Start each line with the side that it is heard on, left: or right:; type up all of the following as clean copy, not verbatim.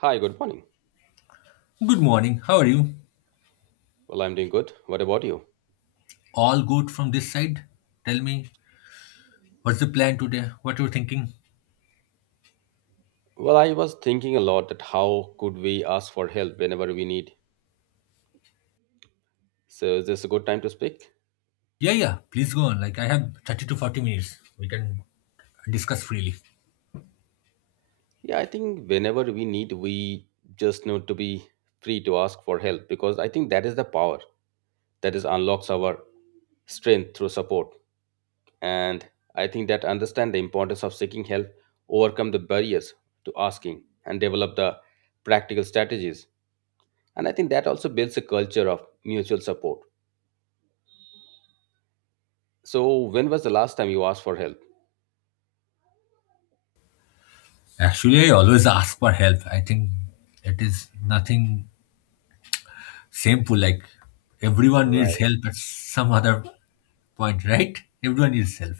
right: Hi, good morning.
left: Good morning. How are you?
right: Well, I'm doing good. What about you?
left: All good from this side? Tell me, what's the plan today? What you're thinking?
right: Well, I was thinking a lot that how could we ask for help whenever we need. So, is this a good time to speak?
left: Yeah, yeah. Please go on. Like I have 30 to 40 minutes. We can discuss freely.
right: Yeah, I think whenever we need, we just need to be free to ask for help because I think that is the power that is unlocks our strength through support. And I think that understand the importance of seeking help, overcome the barriers to asking, and develop the practical strategies. And I think that also builds a culture of mutual support. So, when was the last time you asked for help?
left: Actually, I always ask for help. I think it is nothing simple. Like everyone needs
right: Right.
left: help at some other point, right? Everyone needs help,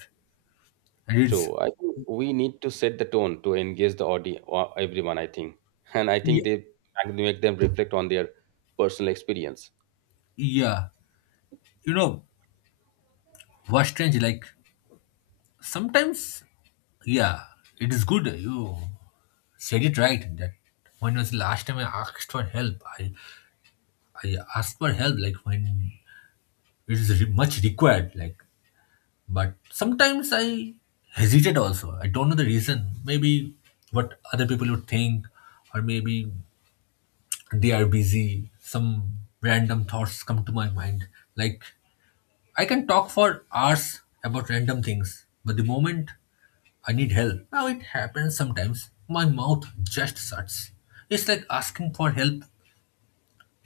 left: and it's
right: True. I think we need to set the tone to engage the audience, everyone, I think. And I think
left: yeah,
right: they make them reflect on their personal experience.
left: yeah. You know what's strange? Like sometimes, yeah, it is good. You said it right that when was the last time I asked for help? I ask for help like when it is much required. Like, but sometimes I hesitate also. I don't know the reason. Maybe what other people would think, or maybe they are busy. Some random thoughts come to my mind. Like I can talk for hours about random things, but the moment I need help. Now it happens sometimes. My mouth just shuts. It's like asking for help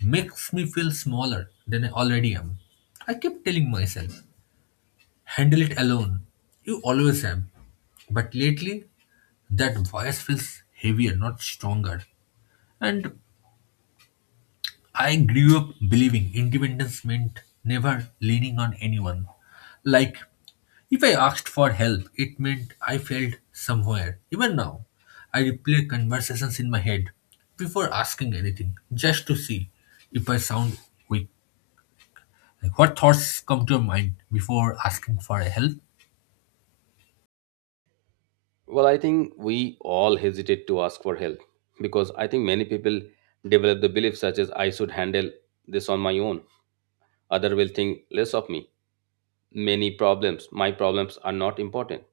left: makes me feel smaller than I already am. I kept telling myself, handle it alone. You always have. But lately, that voice feels heavier, not stronger. And I grew up believing independence meant never leaning on anyone. Like, if I asked for help, it meant I failed somewhere. Even now, I replay conversations in my head before asking anything, just to see if I sound weak. Like, what thoughts come to your mind before asking for help?
right: Well, I think we all hesitate to ask for help because I think many people develop the belief such as I should handle this on my own. Other will think less of me. Many problems, my problems are not important.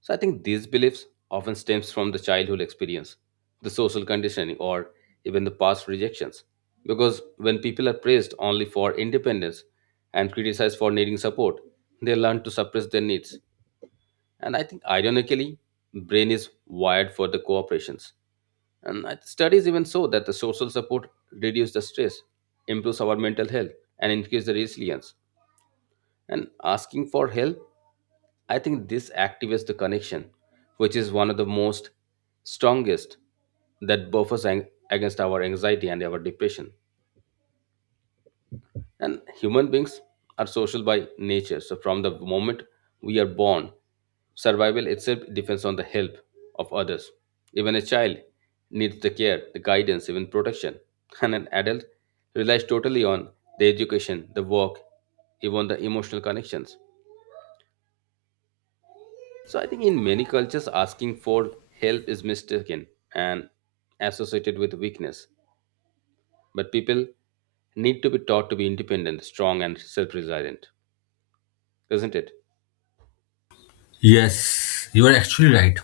right: So I think these beliefs often stems from the childhood experience, the social conditioning, or even the past rejections. Because when people are praised only for independence and criticized for needing support, they learn to suppress their needs. And I think ironically, brain is wired for the cooperations. And studies even show that the social support reduces the stress, improves our mental health, and increases the resilience. And asking for help, I think this activates the connection, which is one of the most strongest that buffers against our anxiety and our depression. And human beings are social by nature. So from the moment we are born, survival itself depends on the help of others. Even a child needs the care, the guidance, even protection. And an adult relies totally on the education, the work, even the emotional connections. So I think in many cultures, asking for help is mistaken and associated with weakness. But people need to be taught to be independent, strong, and self resilient, isn't it?
left: Yes, you are actually right.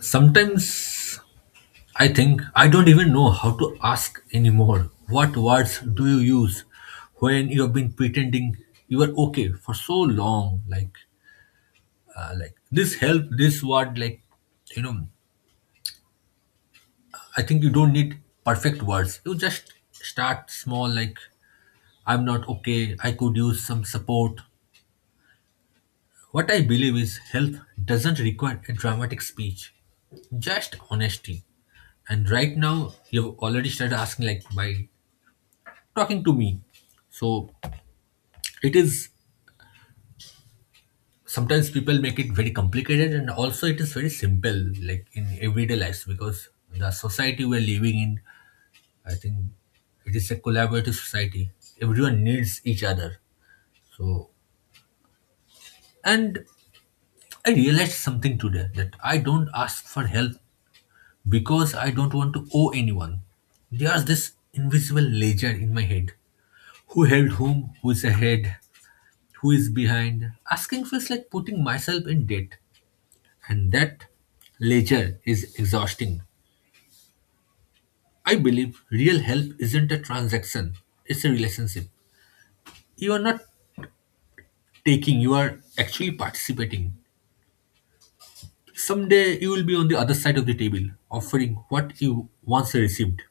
left: Sometimes I think I don't even know how to ask anymore. What words do you use when you have been pretending you are okay for so long? Like this help, this word, like, you know, I think you don't need perfect words. You just start small, like, I'm not okay. I could use some support. What I believe is health doesn't require a dramatic speech, just honesty. And right now, you've already started asking, like, by talking to me. So it is sometimes people make it very complicated, and also it is very simple, like in everyday lives, because the society we're living in, I think it is a collaborative society. Everyone needs each other. So, and I realized something today that I don't ask for help because I don't want to owe anyone. There's this invisible ledger in my head. Who held whom? Who is ahead? Who is behind? Asking feels like putting myself in debt, and that ledger is exhausting. I believe real help isn't a transaction, it's a relationship. You are not taking, you are actually participating. Someday you will be on the other side of the table, offering what you once received.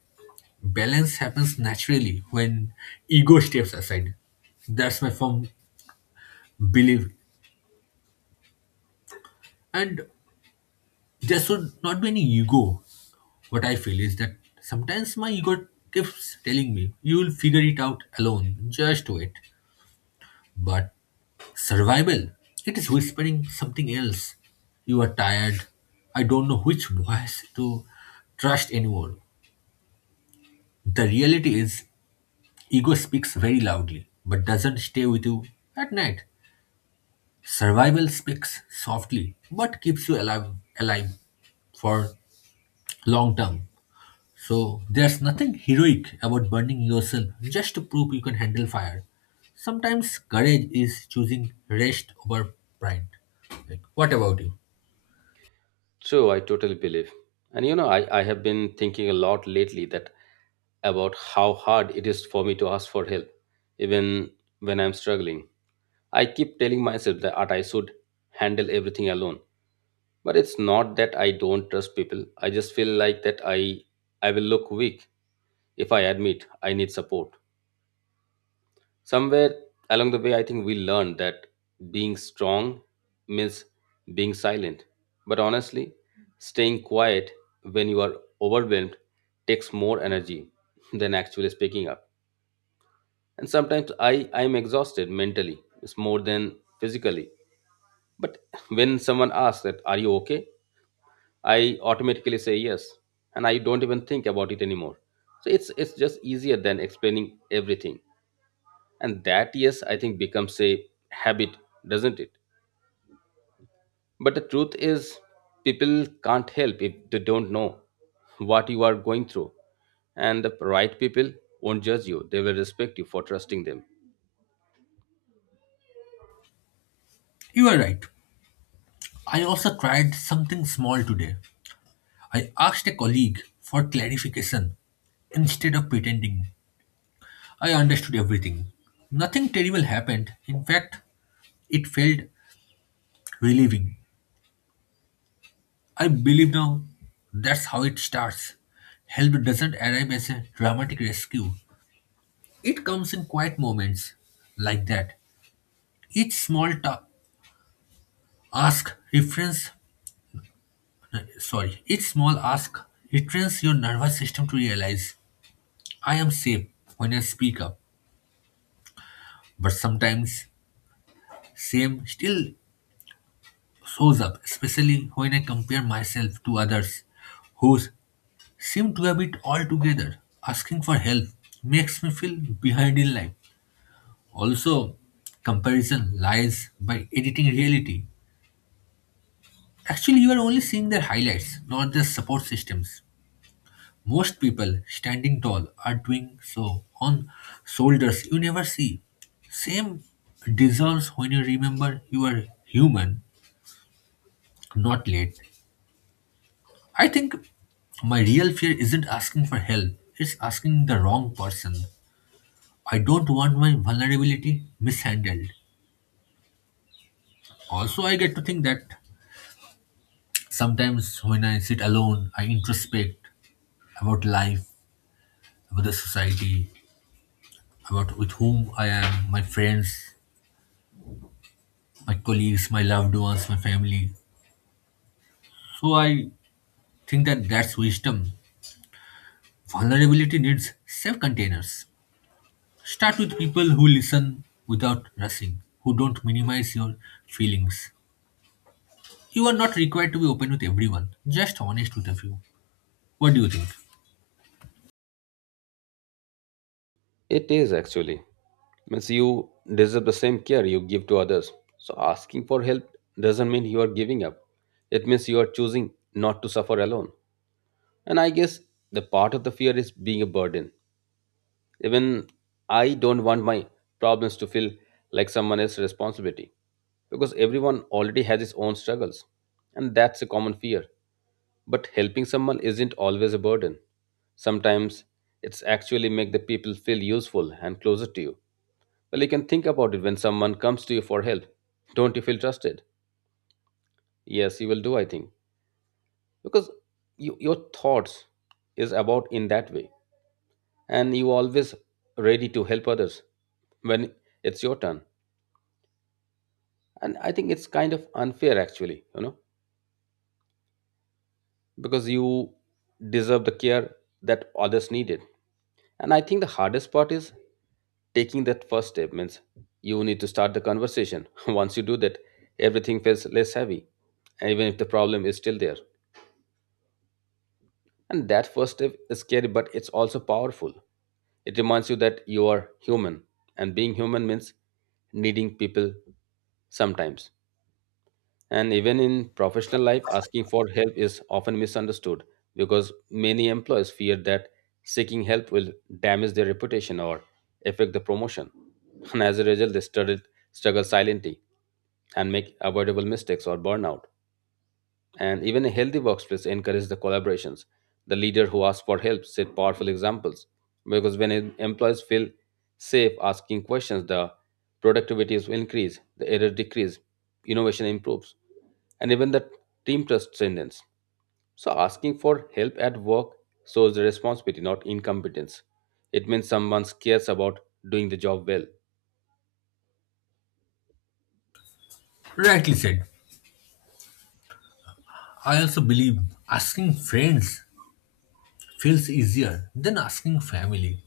left: Balance happens naturally when ego steps aside. That's my firm belief. And there should not be any ego. What I feel is that sometimes my ego keeps telling me, you will figure it out alone, just wait. But survival, it is whispering something else. You are tired. I don't know which voice to trust anymore. The reality is, ego speaks very loudly but doesn't stay with you at night. Survival speaks softly but keeps you alive for long term. So there's nothing heroic about burning yourself just to prove you can handle fire. Sometimes courage is choosing rest over pride. Like, what about you?
right: True, I totally believe. And you know, I have been thinking a lot lately that about how hard it is for me to ask for help, even when I'm struggling. I keep telling myself that I should handle everything alone, but it's not that I don't trust people. I just feel like that I will look weak if I admit I need support. Somewhere along the way, I think we learned that being strong means being silent, but honestly, staying quiet when you are overwhelmed takes more energy than actually speaking up. And sometimes I am exhausted mentally. It's more than physically. But when someone asks that are you okay, I automatically say yes, and I don't even think about it anymore. So it's just easier than explaining everything. And that yes, I think becomes a habit, doesn't it? But the truth is, people can't help if they don't know what you are going through. And the right people won't judge you; they will respect you for trusting them.
left: You are right. I also tried something small today. I asked a colleague for clarification instead of pretending I understood everything. Nothing terrible happened. In fact, it felt relieving. I believe now that's how it starts. Help doesn't arrive as a dramatic rescue. It comes in quiet moments like that. Each small ask refrains each small ask retrains your nervous system to realize I am safe when I speak up. But sometimes same still shows up, especially when I compare myself to others who seem to have it all together. Asking for help makes me feel behind in life. Also, comparison lies by editing reality. Actually, you are only seeing their highlights, not their support systems. Most people standing tall are doing so on shoulders you never see. Same dissolves when you remember you are human, not late. I think my real fear isn't asking for help, it's asking the wrong person. I don't want my vulnerability mishandled. Also, I get to think that sometimes when I sit alone, I introspect about life, about the society, about with whom I am, my friends, my colleagues, my loved ones, my family. So I think that that's wisdom. Vulnerability needs safe containers. Start with people who listen without rushing, who don't minimize your feelings. You are not required to be open with everyone, just honest with a few. What do you think?
right: It is actually. Means you deserve the same care you give to others. So asking for help doesn't mean you are giving up. It means you are choosing not to suffer alone. And I guess the part of the fear is being a burden. Even I don't want my problems to feel like someone else's responsibility because everyone already has his own struggles. And that's a common fear. But helping someone isn't always a burden. Sometimes it's actually make the people feel useful and closer to you. Well, you can think about it when someone comes to you for help. Don't you feel trusted? Yes, you will do, I think. Because you, your thoughts is about in that way. And you always ready to help others when it's your turn. And I think it's kind of unfair actually, you know, because you deserve the care that others needed. And I think the hardest part is taking that first step means you need to start the conversation. Once you do that, everything feels less heavy, even if the problem is still there. And that first step is scary, but it's also powerful. It reminds you that you are human, and being human means needing people sometimes. And even in professional life, asking for help is often misunderstood because many employers fear that seeking help will damage their reputation or affect the promotion. And as a result, they struggle silently and make avoidable mistakes or burnout, and even a healthy workplace encourages the collaborations. The leader who asks for help set powerful examples because when employees feel safe asking questions, the productivity will increase, the error decrease, innovation improves, and even the team trust strengthens. So asking for help at work shows the responsibility, not incompetence. It means someone cares about doing the job well.
left: Rightly said. I also believe asking friends feels easier than asking family.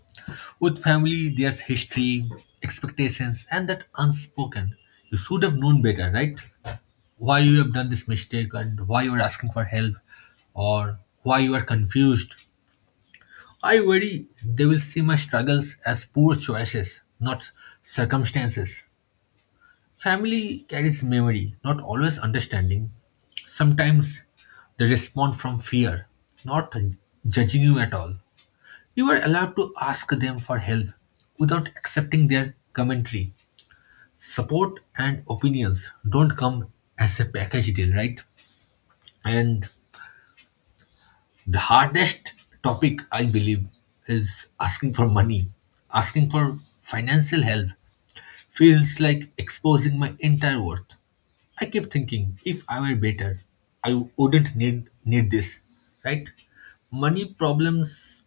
left: With family, there's history, expectations, and that unspoken. You should have known better, right? Why you have done this mistake and why you are asking for help or why you are confused. I worry they will see my struggles as poor choices, not circumstances. Family carries memory, not always understanding. Sometimes they respond from fear, not judging you at all. You are allowed to ask them for help without accepting their commentary. Support and opinions don't come as a package deal, right? And the hardest topic, I believe, is asking for money. Asking for financial help feels like exposing my entire worth. I kept thinking if I were better, I wouldn't need this, right? Money problems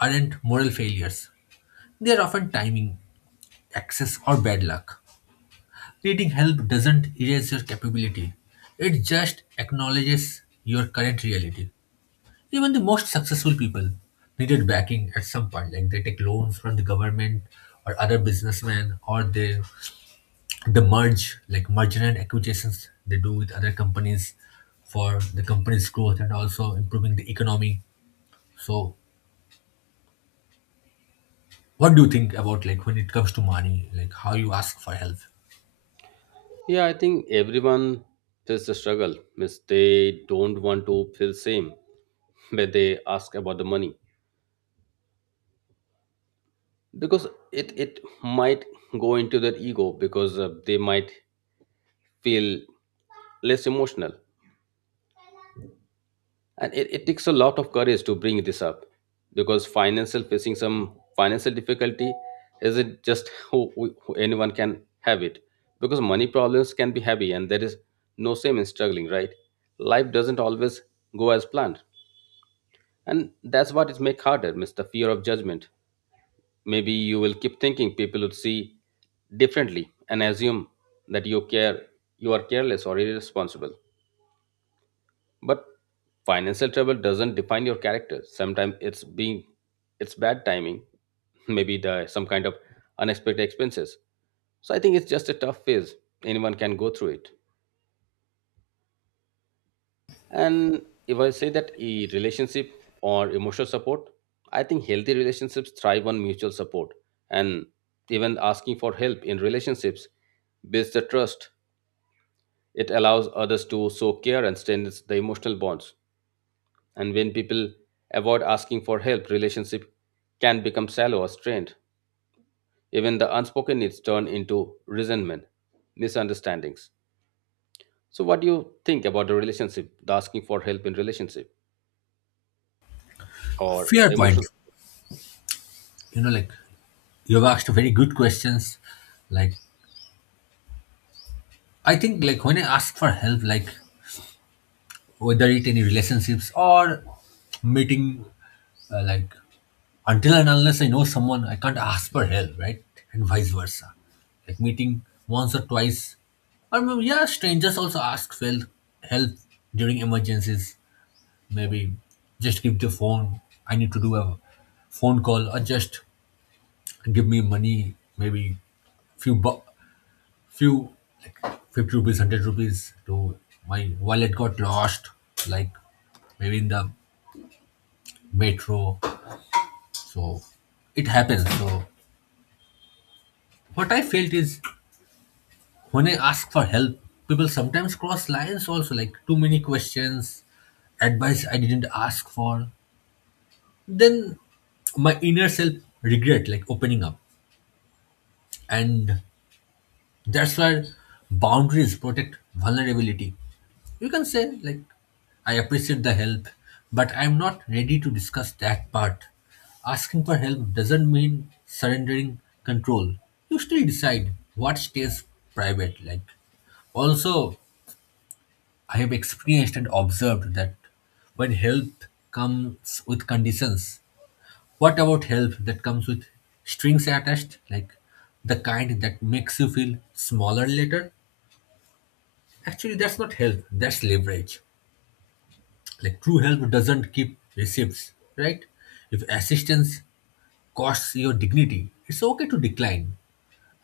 left: aren't moral failures. They are often timing, access or bad luck. Needing help doesn't erase your capability, it just acknowledges your current reality. Even the most successful people needed backing at some point, like they take loans from the government or other businessmen, or they, the merge, like merger and acquisitions they do with other companies for the company's growth and also improving the economy. So, what do you think about like when it comes to money, like how you ask for help?
right: Yeah, I think everyone feels the struggle. Means they don't want to feel same where they ask about the money because it might go into their ego because they might feel less emotional, and it takes a lot of courage to bring this up because financial, facing some financial difficulty isn't just anyone can have it because money problems can be heavy, and there is no shame in struggling, right? Life doesn't always go as planned, and that's what it makes harder miss the fear of judgment. Maybe you will keep thinking people would see differently and assume that you care, you are careless or irresponsible. But financial trouble doesn't define your character. Sometimes it's being, it's bad timing, maybe the some kind of unexpected expenses. So I think it's just a tough phase. Anyone can go through it. And if I say that a relationship or emotional support, I think healthy relationships thrive on mutual support. And even asking for help in relationships builds the trust. It allows others to show care and strengthens the emotional bonds. And when people avoid asking for help, relationship can become shallow or strained. Even the unspoken needs turn into resentment, misunderstandings. So, what do you think about the relationship, the asking for help in relationship, or
left: Fair
right: the
left: point.
right: emotional?
left: You know, like, you've asked very good questions. Like, I think, like, when I ask for help, like, whether it any relationships or meeting, like, until and unless I know someone, I can't ask for help, right? And vice versa. Like, meeting once or twice. I mean, yeah, strangers also ask for help during emergencies. Maybe just give the phone. I need to do a phone call or just give me money, maybe few bu- few like 50 rupees, 100 rupees to. My wallet got lost, like maybe in the metro. So it happens. So what I felt is, when I ask for help, people sometimes cross lines also, like too many questions, advice I didn't ask for. Then my inner self regret like opening up, and that's why boundaries protect vulnerability. You can say, like, I appreciate the help, but I'm not ready to discuss that part. Asking for help doesn't mean surrendering control. You still decide what stays private, like. Also, I have experienced and observed that when help comes with conditions, what about help that comes with strings attached, like the kind that makes you feel smaller later? Actually, that's not help, that's leverage. Like, true help doesn't keep receipts, right? If assistance costs your dignity, it's okay to decline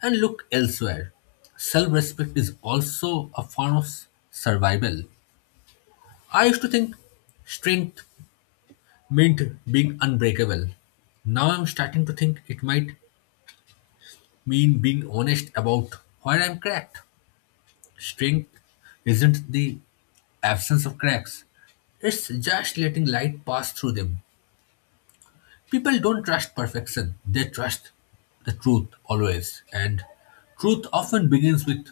left: and look elsewhere. Self-respect is also a form of survival. I used to think strength meant being unbreakable. Now I'm starting to think it might mean being honest about where I'm cracked. Strength isn't the absence of cracks, it's just letting light pass through them. People don't trust perfection, they trust the truth always. And truth often begins with,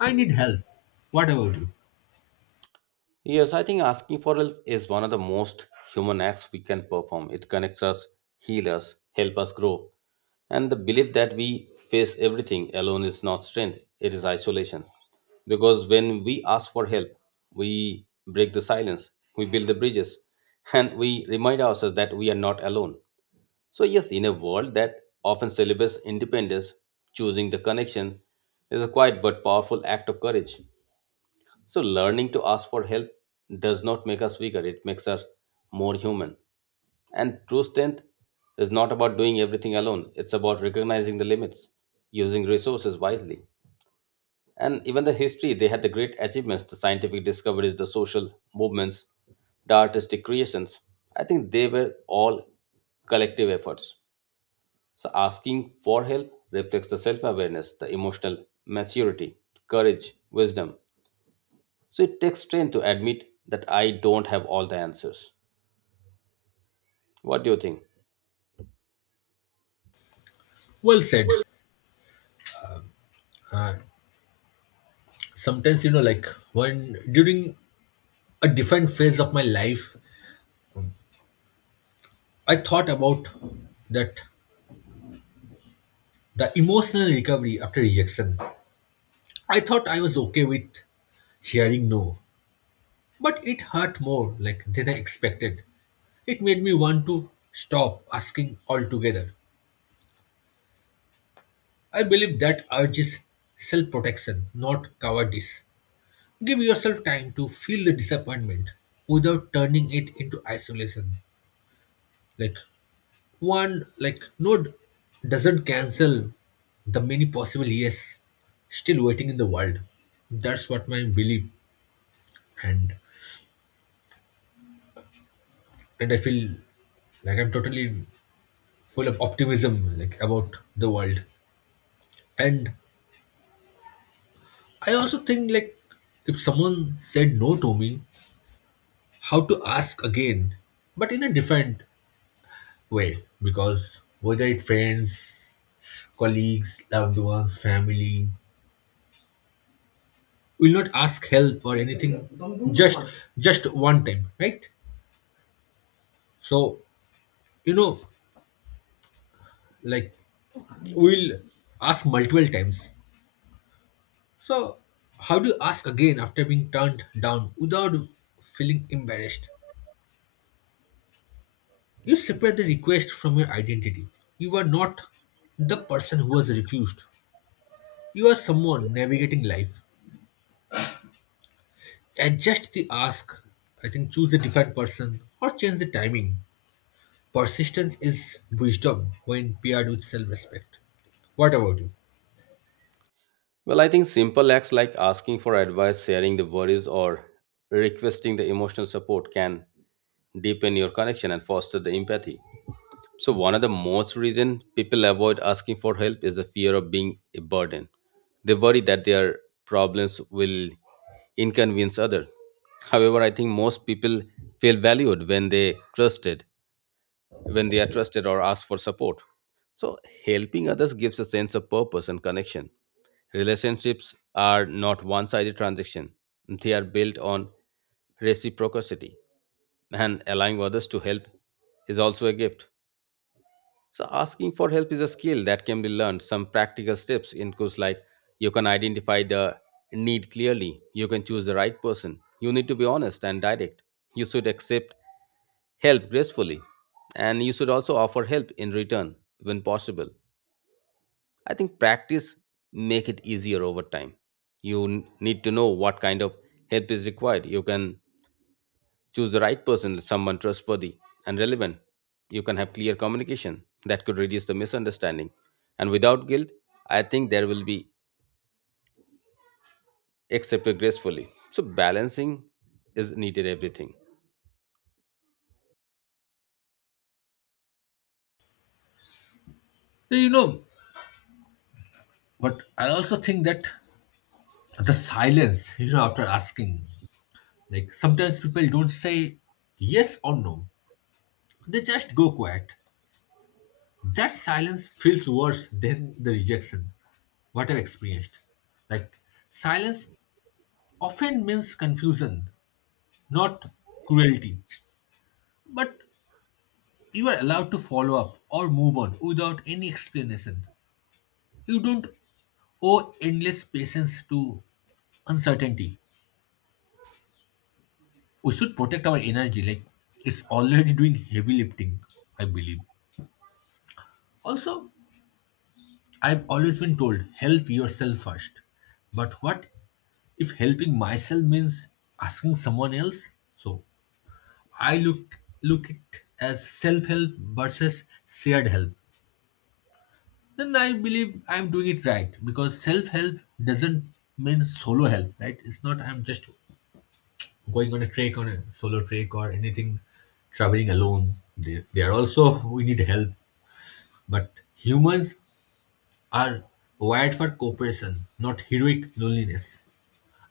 left: I need help. What about you?
right: Yes, I think asking for help is one of the most human acts we can perform. It connects us, heals us, helps us grow. And the belief that we face everything alone is not strength, it is isolation. Because when we ask for help, we break the silence, we build the bridges, and we remind ourselves that we are not alone. So, yes, in a world that often celebrates independence, choosing the connection is a quiet but powerful act of courage. So, learning to ask for help does not make us weaker, it makes us more human. And true strength is not about doing everything alone, it's about recognizing the limits, using resources wisely. And even the history, they had the great achievements, the scientific discoveries, the social movements, the artistic creations. I think they were all collective efforts. So, asking for help reflects the self awareness, the emotional maturity, courage, wisdom. So it takes strength to admit that I don't have all the answers. What do you think?
left: Well said. Sometimes, like when during a different phase of my life, I thought about that the emotional recovery after rejection. I thought I was okay with hearing no, but it hurt more like than I expected. It made me want to stop asking altogether. I believe that urge is self protection, not cowardice. Give yourself time to feel the disappointment without turning it into isolation. Like one, like no doesn't cancel the many possible yes still waiting in the world. That's what my belief, and and I feel like I'm totally full of optimism like about the world. And I also think like if someone said no to me, how to ask again, but in a different way. Because whether it friends, colleagues, loved ones, family, will not ask help or anything, just just one time, right? So you know, like we'll ask multiple times. So how do you ask again after being turned down without feeling embarrassed? You separate the request from your identity. You are not the person who was refused. You are someone navigating life. Adjust the ask, I think choose a different person, or change the timing. Persistence is wisdom when paired with self respect. What about you?
right: Well, I think simple acts like asking for advice, sharing the worries, or requesting the emotional support can deepen your connection and foster the empathy. So one of the most reason people avoid asking for help is the fear of being a burden. They worry that their problems will inconvenience others. However, I think most people feel valued when they trusted, when they are trusted or ask for support. So, helping others gives a sense of purpose and connection. Relationships are not one sided transactions; they are built on reciprocity, and allowing others to help is also a gift. So, asking for help is a skill that can be learned. Some practical steps include like you can identify the need clearly, you can choose the right person, you need to be honest and direct, you should accept help gracefully, and you should also offer help in return when possible. I think practice make it easier over time. You need to know what kind of help is required. You can choose the right person, someone trustworthy and relevant. You can have clear communication that could reduce the misunderstanding, and without guilt I think there will be accepted gracefully. So balancing is needed everything.
left: You know, but I also think that the silence, after asking, like sometimes people don't say yes or no, they just go quiet. That silence feels worse than the rejection, what I've experienced. Like, silence often means confusion, not cruelty. But you are allowed to follow up or move on without any explanation. You don't owe endless patience to uncertainty. We should protect our energy, like it's already doing heavy lifting, I believe. Also, I've always been told help yourself first. But what if helping myself means asking someone else? So I look it as self-help versus shared help. Then I believe I'm doing it right, because self help doesn't mean solo help, right? It's not I'm just going on a trek, on a solo trek or anything, traveling alone. They are also we need help, but humans are wired for cooperation, not heroic loneliness.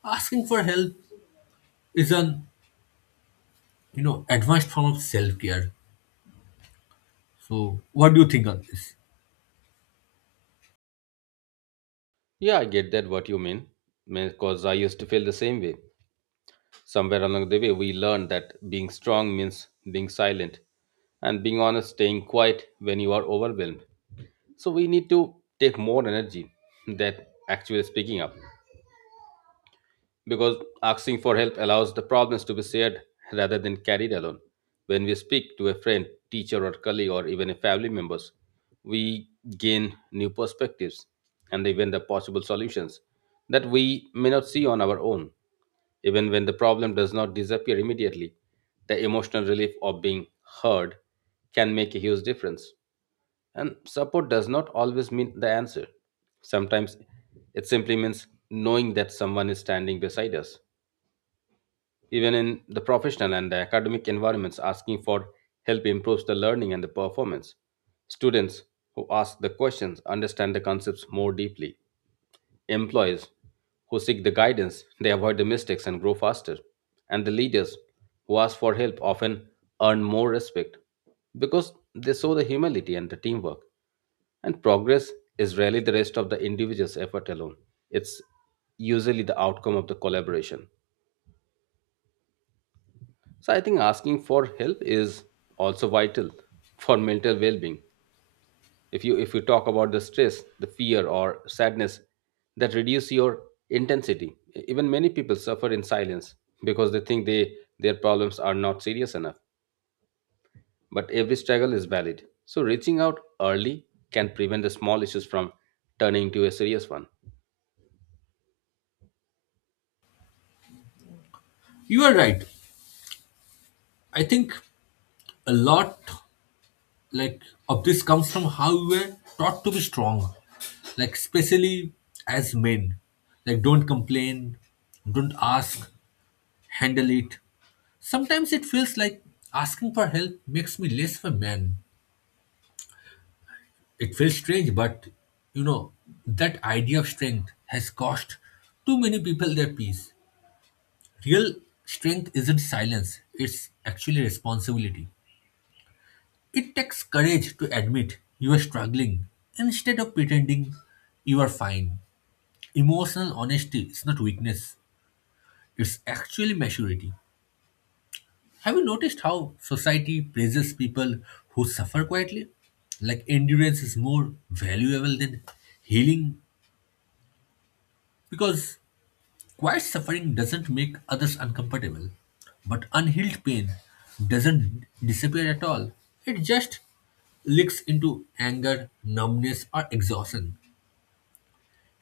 left: Asking for help is an advanced form of self care. So what do you think on this?
right: Yeah, I get that what you mean because I used to feel the same way. Somewhere along the way, we learn that being strong means being silent and being honest, staying quiet when you are overwhelmed. So we need to take more energy that actually speaking up because asking for help allows the problems to be shared rather than carried alone. When we speak to a friend, teacher, or colleague, or even a family members, we gain new perspectives and even the possible solutions that we may not see on our own. Even when the problem does not disappear immediately, the emotional relief of being heard can make a huge difference. And support does not always mean the answer. Sometimes it simply means knowing that someone is standing beside us even in the professional and academic environments. Asking for help improves the learning and the performance. Students who ask the questions understand the concepts more deeply. Employees who seek the guidance, they avoid the mistakes and grow faster. And the leaders who ask for help often earn more respect because they show the humility and the teamwork. And progress is rarely the rest of the individual's effort alone. It's usually the outcome of the collaboration. So I think asking for help is also vital for mental well-being. If you talk about the stress, the fear or sadness that reduce your intensity. Even many people suffer in silence because they think they their problems are not serious enough. But every struggle is valid. So reaching out early can prevent the small issues from turning into a serious one.
left: You are right. I think a lot, like, of this comes from how we were taught to be strong, like especially as men, like don't complain, don't ask, handle it. Sometimes it feels like asking for help makes me less of a man. It feels strange, but you know, that idea of strength has cost too many people their peace. Real strength isn't silence, it's actually responsibility. It takes courage to admit you are struggling instead of pretending you are fine. Emotional honesty is not weakness, it's actually maturity. Have you noticed how society praises people who suffer quietly? Like endurance is more valuable than healing, because quiet suffering doesn't make others uncomfortable, but unhealed pain doesn't disappear at all. It just leaks into anger, numbness, or exhaustion.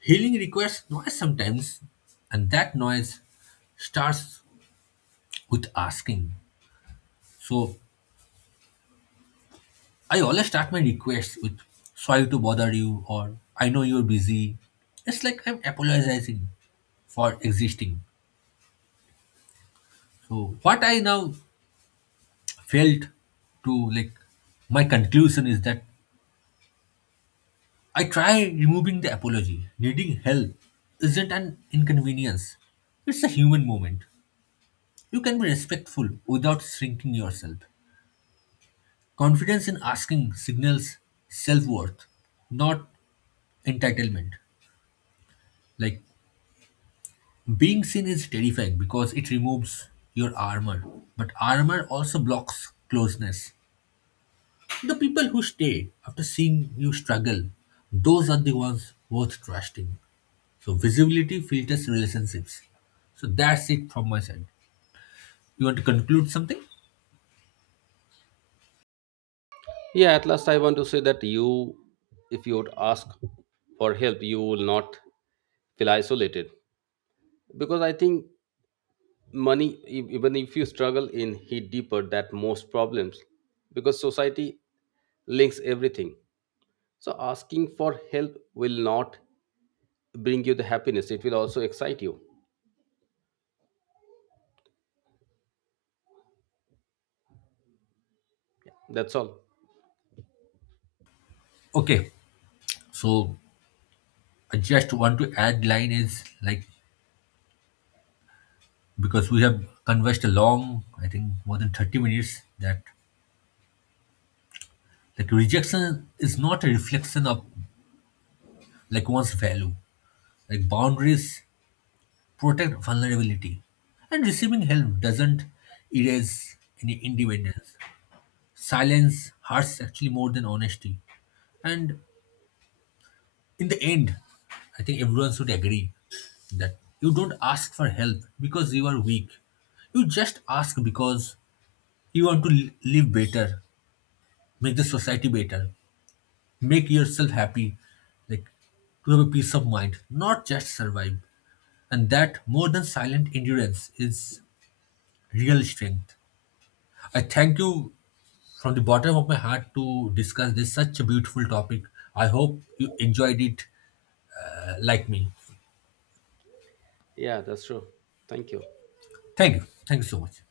left: Healing requires noise sometimes, and that noise starts with asking. So I always start my requests with sorry to bother you or I know you're busy. It's like I'm apologizing for existing. So what I now felt to, like, my conclusion is that I try removing the apology. Needing help isn't an inconvenience. It's a human moment. You can be respectful without shrinking yourself. Confidence in asking signals self worth, not entitlement. Like, being seen is terrifying because it removes your armor, but armor also blocks closeness. The people who stay after seeing you struggle, those are the ones worth trusting. So, visibility filters relationships. So, that's it from my side. You want to conclude something?
right: Yeah, at last I want to say that you if you would ask for help, you will not feel isolated because I think money even if you struggle in hit deeper that most problems because society links everything. So asking for help will not bring you the happiness, it will also excite you. That's all.
left: Okay. So, I just want to add line is like, because we have conversed a long, I think more than 30 minutes, that like rejection is not a reflection of, like, one's value. Like, boundaries protect vulnerability. And receiving help doesn't erase any independence. Silence hurts actually more than honesty. And in the end, I think everyone should agree that you don't ask for help because you are weak. You just ask because you want to live better, make the society better, make yourself happy, like to have a peace of mind, not just survive. And that, more than silent endurance, is real strength. I thank you from the bottom of my heart to discuss this such a beautiful topic. I hope you enjoyed it like me.
right: Yeah, that's true. Thank you.
left: Thank you. Thank you so much.